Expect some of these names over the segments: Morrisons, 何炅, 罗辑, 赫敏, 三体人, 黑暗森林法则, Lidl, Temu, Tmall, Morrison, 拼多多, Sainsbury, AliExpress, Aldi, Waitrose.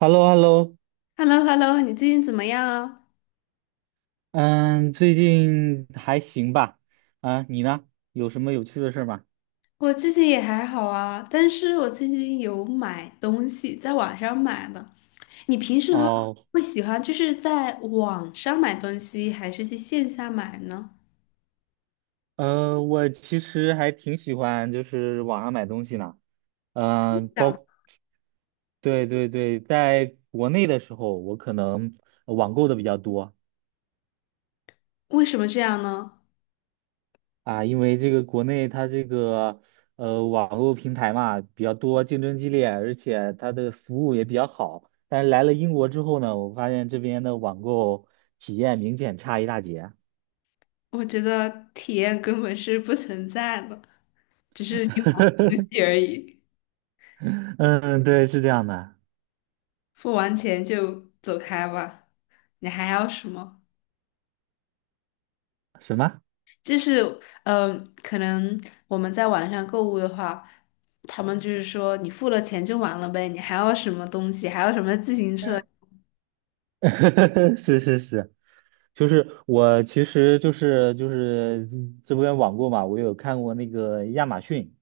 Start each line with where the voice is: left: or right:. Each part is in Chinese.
right: h e l l o h e l l o
left: h e l l o h e l l o 你最近怎么样啊？
right: 嗯，最近还行吧？啊，你呢？有什么有趣的事儿吗？
left: 我最近也还好啊，但是我最近有买东西，在网上买的。你平时的话
right: 哦，
left: 会喜欢就是在网上买东西，还是去线下买呢？
right: 我其实还挺喜欢就是网上买东西呢。嗯，包，
left: 想
right: 对对对，在国内的时候，我可能网购的比较多。
left: 为什么这样呢？
right: 啊，因为这个国内它这个网络平台嘛比较多，竞争激烈，而且它的服务也比较好。但是来了英国之后呢，我发现这边的网购体验明显差一大截。
left: 我觉得体验根本是不存在的，游戏 而已，
right: 嗯，对，是这样的。
left: 付完钱就走开吧。你还要什么？
right: 什么？
left: 就是可能我们在网上购物的话，他们就是说你付了钱就完了呗，你还要什么东西，还要什么自行车？
right: 嗯 是是是，就是我其实就是这边网购嘛，我有看过那个亚马逊。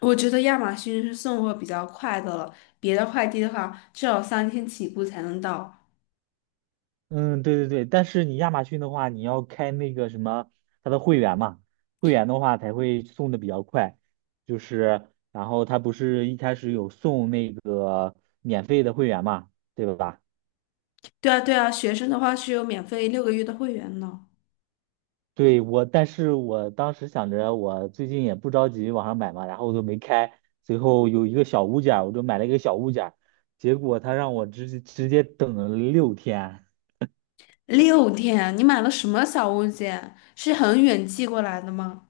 left: 我觉得亚马逊是送货比较快的了，别的快递的话至少3天起步才能到。
right: 嗯，对对对，但是你亚马逊的话，你要开那个什么，它的会员嘛，会员的话才会送的比较快。就是，然后它不是一开始有送那个免费的会员嘛，对吧？
left: 对啊，对啊，学生的话是有免费6个月的会员呢。
right: 对我，但是我当时想着，我最近也不着急网上买嘛，然后我就没开。最后有一个小物件儿我就买了一个小物件儿结果他让我直接等了六天。
left: 6天啊，你买了什么小物件？是很远寄过来的吗？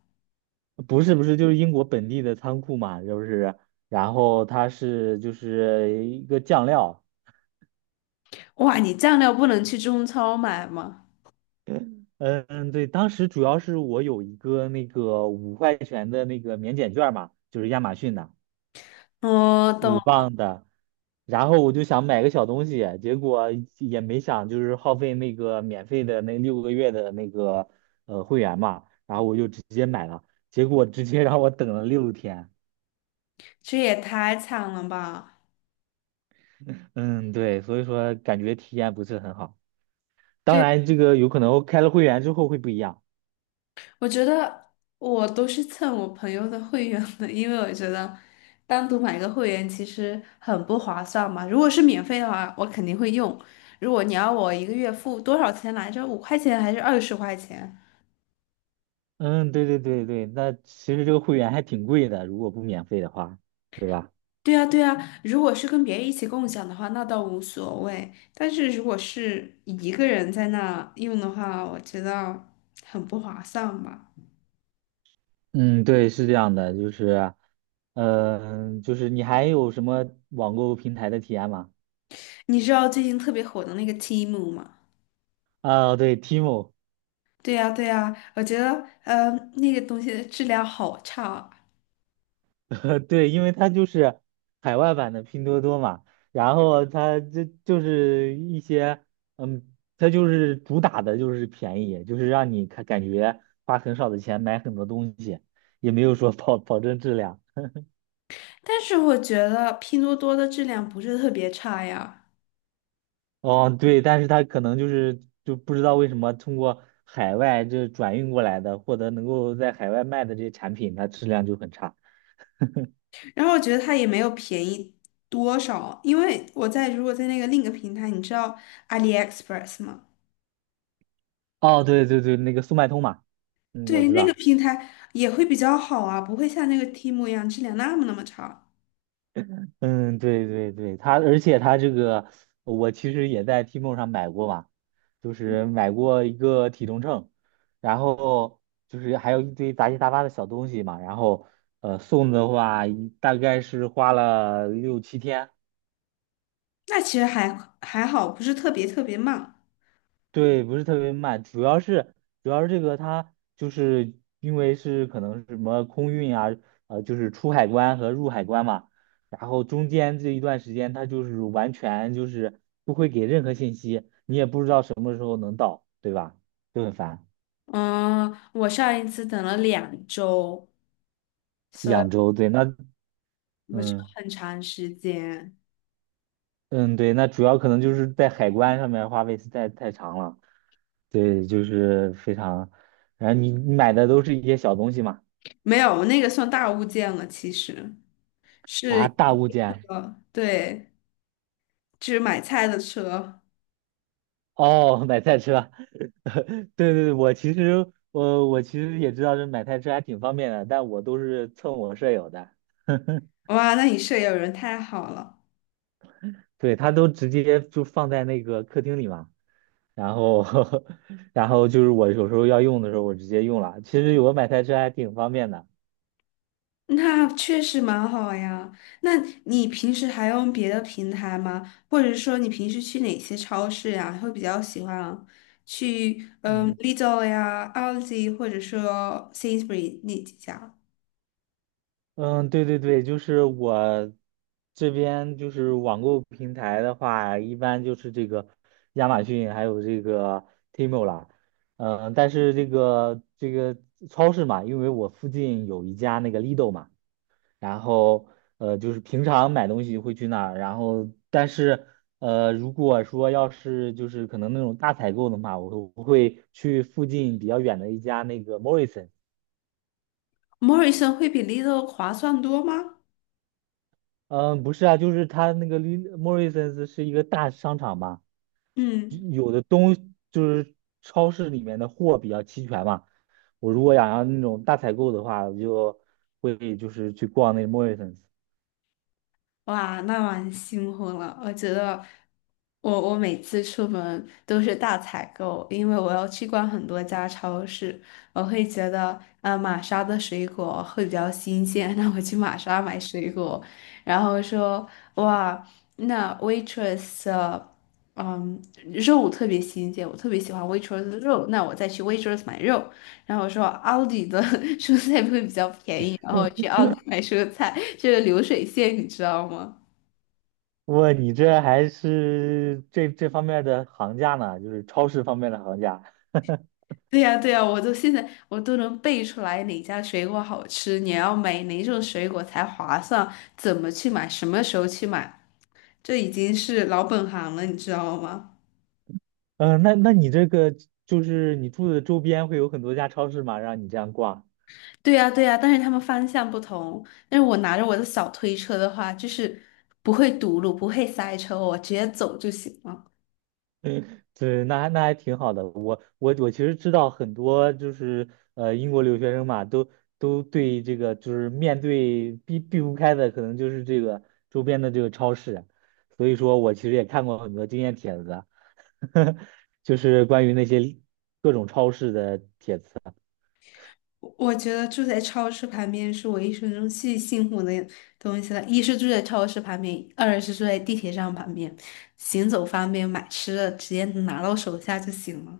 right: 不是不是，就是英国本地的仓库嘛，就是，然后它是就是一个酱料，
left: 哇，你酱料不能去中超买吗？
right: 嗯嗯，对，当时主要是我有一个那个五块钱的那个免检券嘛，就是亚马逊的
left: 我懂，
right: 五磅的，然后我就想买个小东西，结果也没想就是耗费那个免费的那六个月的那个会员嘛，然后我就直接买了，结果直接让我等了六天，
left: 这也太惨了吧！
right: 嗯，对，所以说感觉体验不是很好。当然，这个有可能开了会员之后会不一样。
left: 我觉得我都是蹭我朋友的会员的，因为我觉得单独买一个会员其实很不划算嘛。如果是免费的话，我肯定会用。如果你要我一个月付多少钱来着？5块钱还是20块钱？
right: 嗯，对对对对，那其实这个会员还挺贵的，如果不免费的话。
left: 对呀，对呀。如果是跟别人一起共享的话，那倒无所谓。但是如果是一个人在那用的话，我觉得很不划算吧。
right: 嗯，对，是这样的，就是，就是你还有什么网购平台的体验吗？
left: 你知道最近特别火的那个 Temu 吗？
right: 啊，对，Timo，
left: 对呀，对呀，我觉得呃，那个东西的质量好差啊。
right: 对，因为它就是海外版的拼多多嘛，然后它这就是一些，嗯，它就是主打的就是便宜，就是让你看感觉花很少的钱买很多东西，也没有说保证质量。
left: 但是我觉得拼多多的质量不是特别差呀，
right: 哦，对，但是他可能就不知道为什么通过海外这转运过来的，或者能够在海外卖的这些产品，它质量就很差。
left: 然后我觉得它也没有便宜多少，因为我在如果在那个另一个平台，你知道 AliExpress 吗？
right: 哦，对对对，那个速卖通嘛，嗯，我
left: 对，
right: 知
left: 那个
right: 道，
left: 平台也会比较好啊，不会像那个 Temu 一样质量那么那么差。
right: 嗯，对对对，它而且这个我其实也在 Tmall 上买过嘛，就是买过一个体重秤，然后就是还有一堆杂七杂八的小东西嘛，然后送的话一大概是花了六七天。
left: 那其实还好，不是特别特别慢。
right: 对，不是特别慢，主要是这个它就是因为是可能是什么空运啊，就是出海关和入海关嘛，然后中间这一段时间它就是完全就是不会给任何信息，你也不知道什么时候能到，对吧？就很烦。
left: 嗯，我上一次等了2周，所以
right: 两周，对，那
left: 不是
right: 嗯
left: 很长时间。
right: 嗯对，那主要可能就是在海关上面花费实在太长了，对，就是非常，然后你买的都是一些小东西嘛，
left: 没有，那个算大物件了，其实是
right: 啊，
left: 一
right: 大物件。
left: 个，对，就是买菜的车。
right: 哦，买菜车，对对对，我其实也知道这买菜车还挺方便的，但我都是蹭我舍友的，
left: 哇，那你舍友人太好了，
right: 对他都直接就放在那个客厅里嘛，然后 然后就是我有时候要用的时候我直接用了，其实有个买菜车还挺方便的，
left: 那确实蛮好呀。那你平时还用别的平台吗？或者说你平时去哪些超市呀？会比较喜欢去
right: 嗯。
left: Lidl 呀、Aldi 或者说 Sainsbury 那几家
right: 嗯，对对对，就是我这边就是网购平台的话，一般就是这个亚马逊还有这个 Temu 啦。嗯，但是这个超市嘛，因为我附近有一家那个 Lidl 嘛，然后就是平常买东西会去那儿，然后但是如果说要是就是可能那种大采购的话，我会去附近比较远的一家那个 m o r r i s o n
left: ？Morrison 会比 Lidl 划算多吗？
right: 嗯，不是啊，就是他那个 Morrisons 是一个大商场嘛，
left: 嗯。
right: 有的东就是超市里面的货比较齐全嘛。我如果想要那种大采购的话，我就会就是去逛那个 Morrisons。
left: 哇，那蛮辛苦了。我觉得我每次出门都是大采购，因为我要去逛很多家超市。我会觉得，玛莎的水果会比较新鲜，那我去玛莎买水果。然后说，哇，那 Waitrose 的嗯，肉特别新鲜，我特别喜欢 Waitrose 的肉，那我再去 Waitrose 买肉。然后我说奥迪的 蔬菜会比较便宜，然后去奥迪买蔬菜，这个流水线你知道吗？
right: 哇，你这还是这方面的行家呢，就是超市方面的行家。
left: 对呀，对呀，我都现在我都能背出来哪家水果好吃，你要买哪种水果才划算，怎么去买，什么时候去买，这已经是老本行了，你知道吗？
right: 嗯，那你这个就是你住的周边会有很多家超市吗？让你这样逛？
left: 对呀，对呀，但是他们方向不同。但是我拿着我的小推车的话，就是不会堵路，不会塞车，我直接走就行了。
right: 对，那还挺好的。我其实知道很多，就是英国留学生嘛，都对这个就是面对避不开的，可能就是这个周边的这个超市。所以说我其实也看过很多经验帖子啊，就是关于那些各种超市的帖子。
left: 我觉得住在超市旁边是我一生中最幸福的东西了。一是住在超市旁边，二是住在地铁站旁边，行走方便，买吃的直接拿到手下就行了。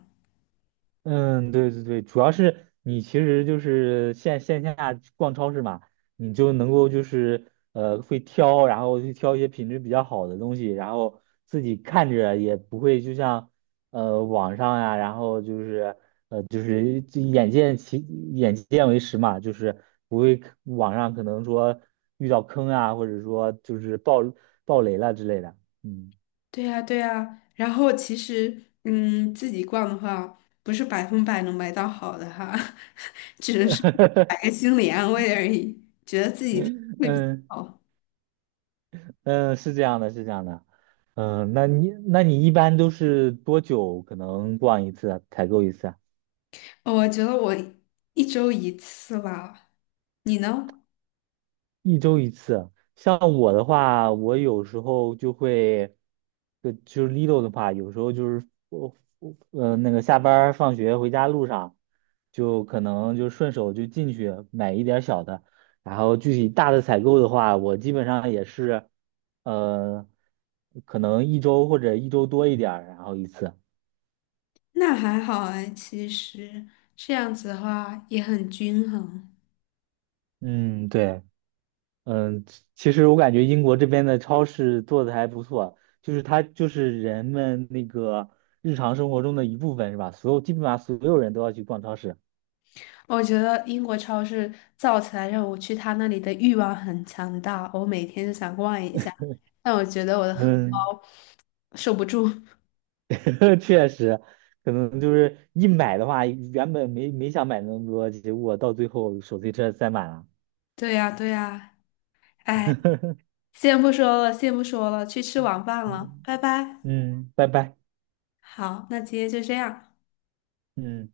right: 嗯，对对对，主要是你其实就是线下逛超市嘛，你就能够就是会挑，然后去挑一些品质比较好的东西，然后自己看着也不会就像网上呀、然后就是就眼见为实嘛，就是不会网上可能说遇到坑啊，或者说就是爆雷了之类的，嗯
left: 对呀，对呀。然后其实，自己逛的话，不是百分百能买到好的哈，只能是买个 心理安慰而已，觉得自己挺
right: 嗯。
left: 好。
right: 嗯，是这样的，是这样的。嗯，那你一般都是多久可能逛一次啊采购一次啊？
left: 我觉得我一周一次吧，你呢？
right: 一周一次啊。像我的话，我有时候就会，就是 Lido 的话，有时候就是我那个下班儿放学回家路上，就可能就顺手就进去买一点儿小的，然后具体大的采购的话，我基本上也是，呃，可能一周或者一周多一点儿，然后一次。
left: 那还好哎，其实这样子的话也很均衡。
right: 嗯，对。嗯，其实我感觉英国这边的超市做的还不错，就是它就是人们那个日常生活中的一部分，是吧？基本上所有人都要去逛超市。
left: 我觉得英国超市造起来让我去他那里的欲望很强大，我每天就想逛一下，但我觉得我的荷
right: 嗯，
left: 包受不住。
right: 确实，可能就是一买的话，原本没想买那么多，结果到最后手推车塞满了。
left: 对呀，对呀，哎，先不说了，先不说了，去吃晚饭了，拜拜。
right: 嗯，拜拜。
left: 好，那今天就这样。
right: 嗯。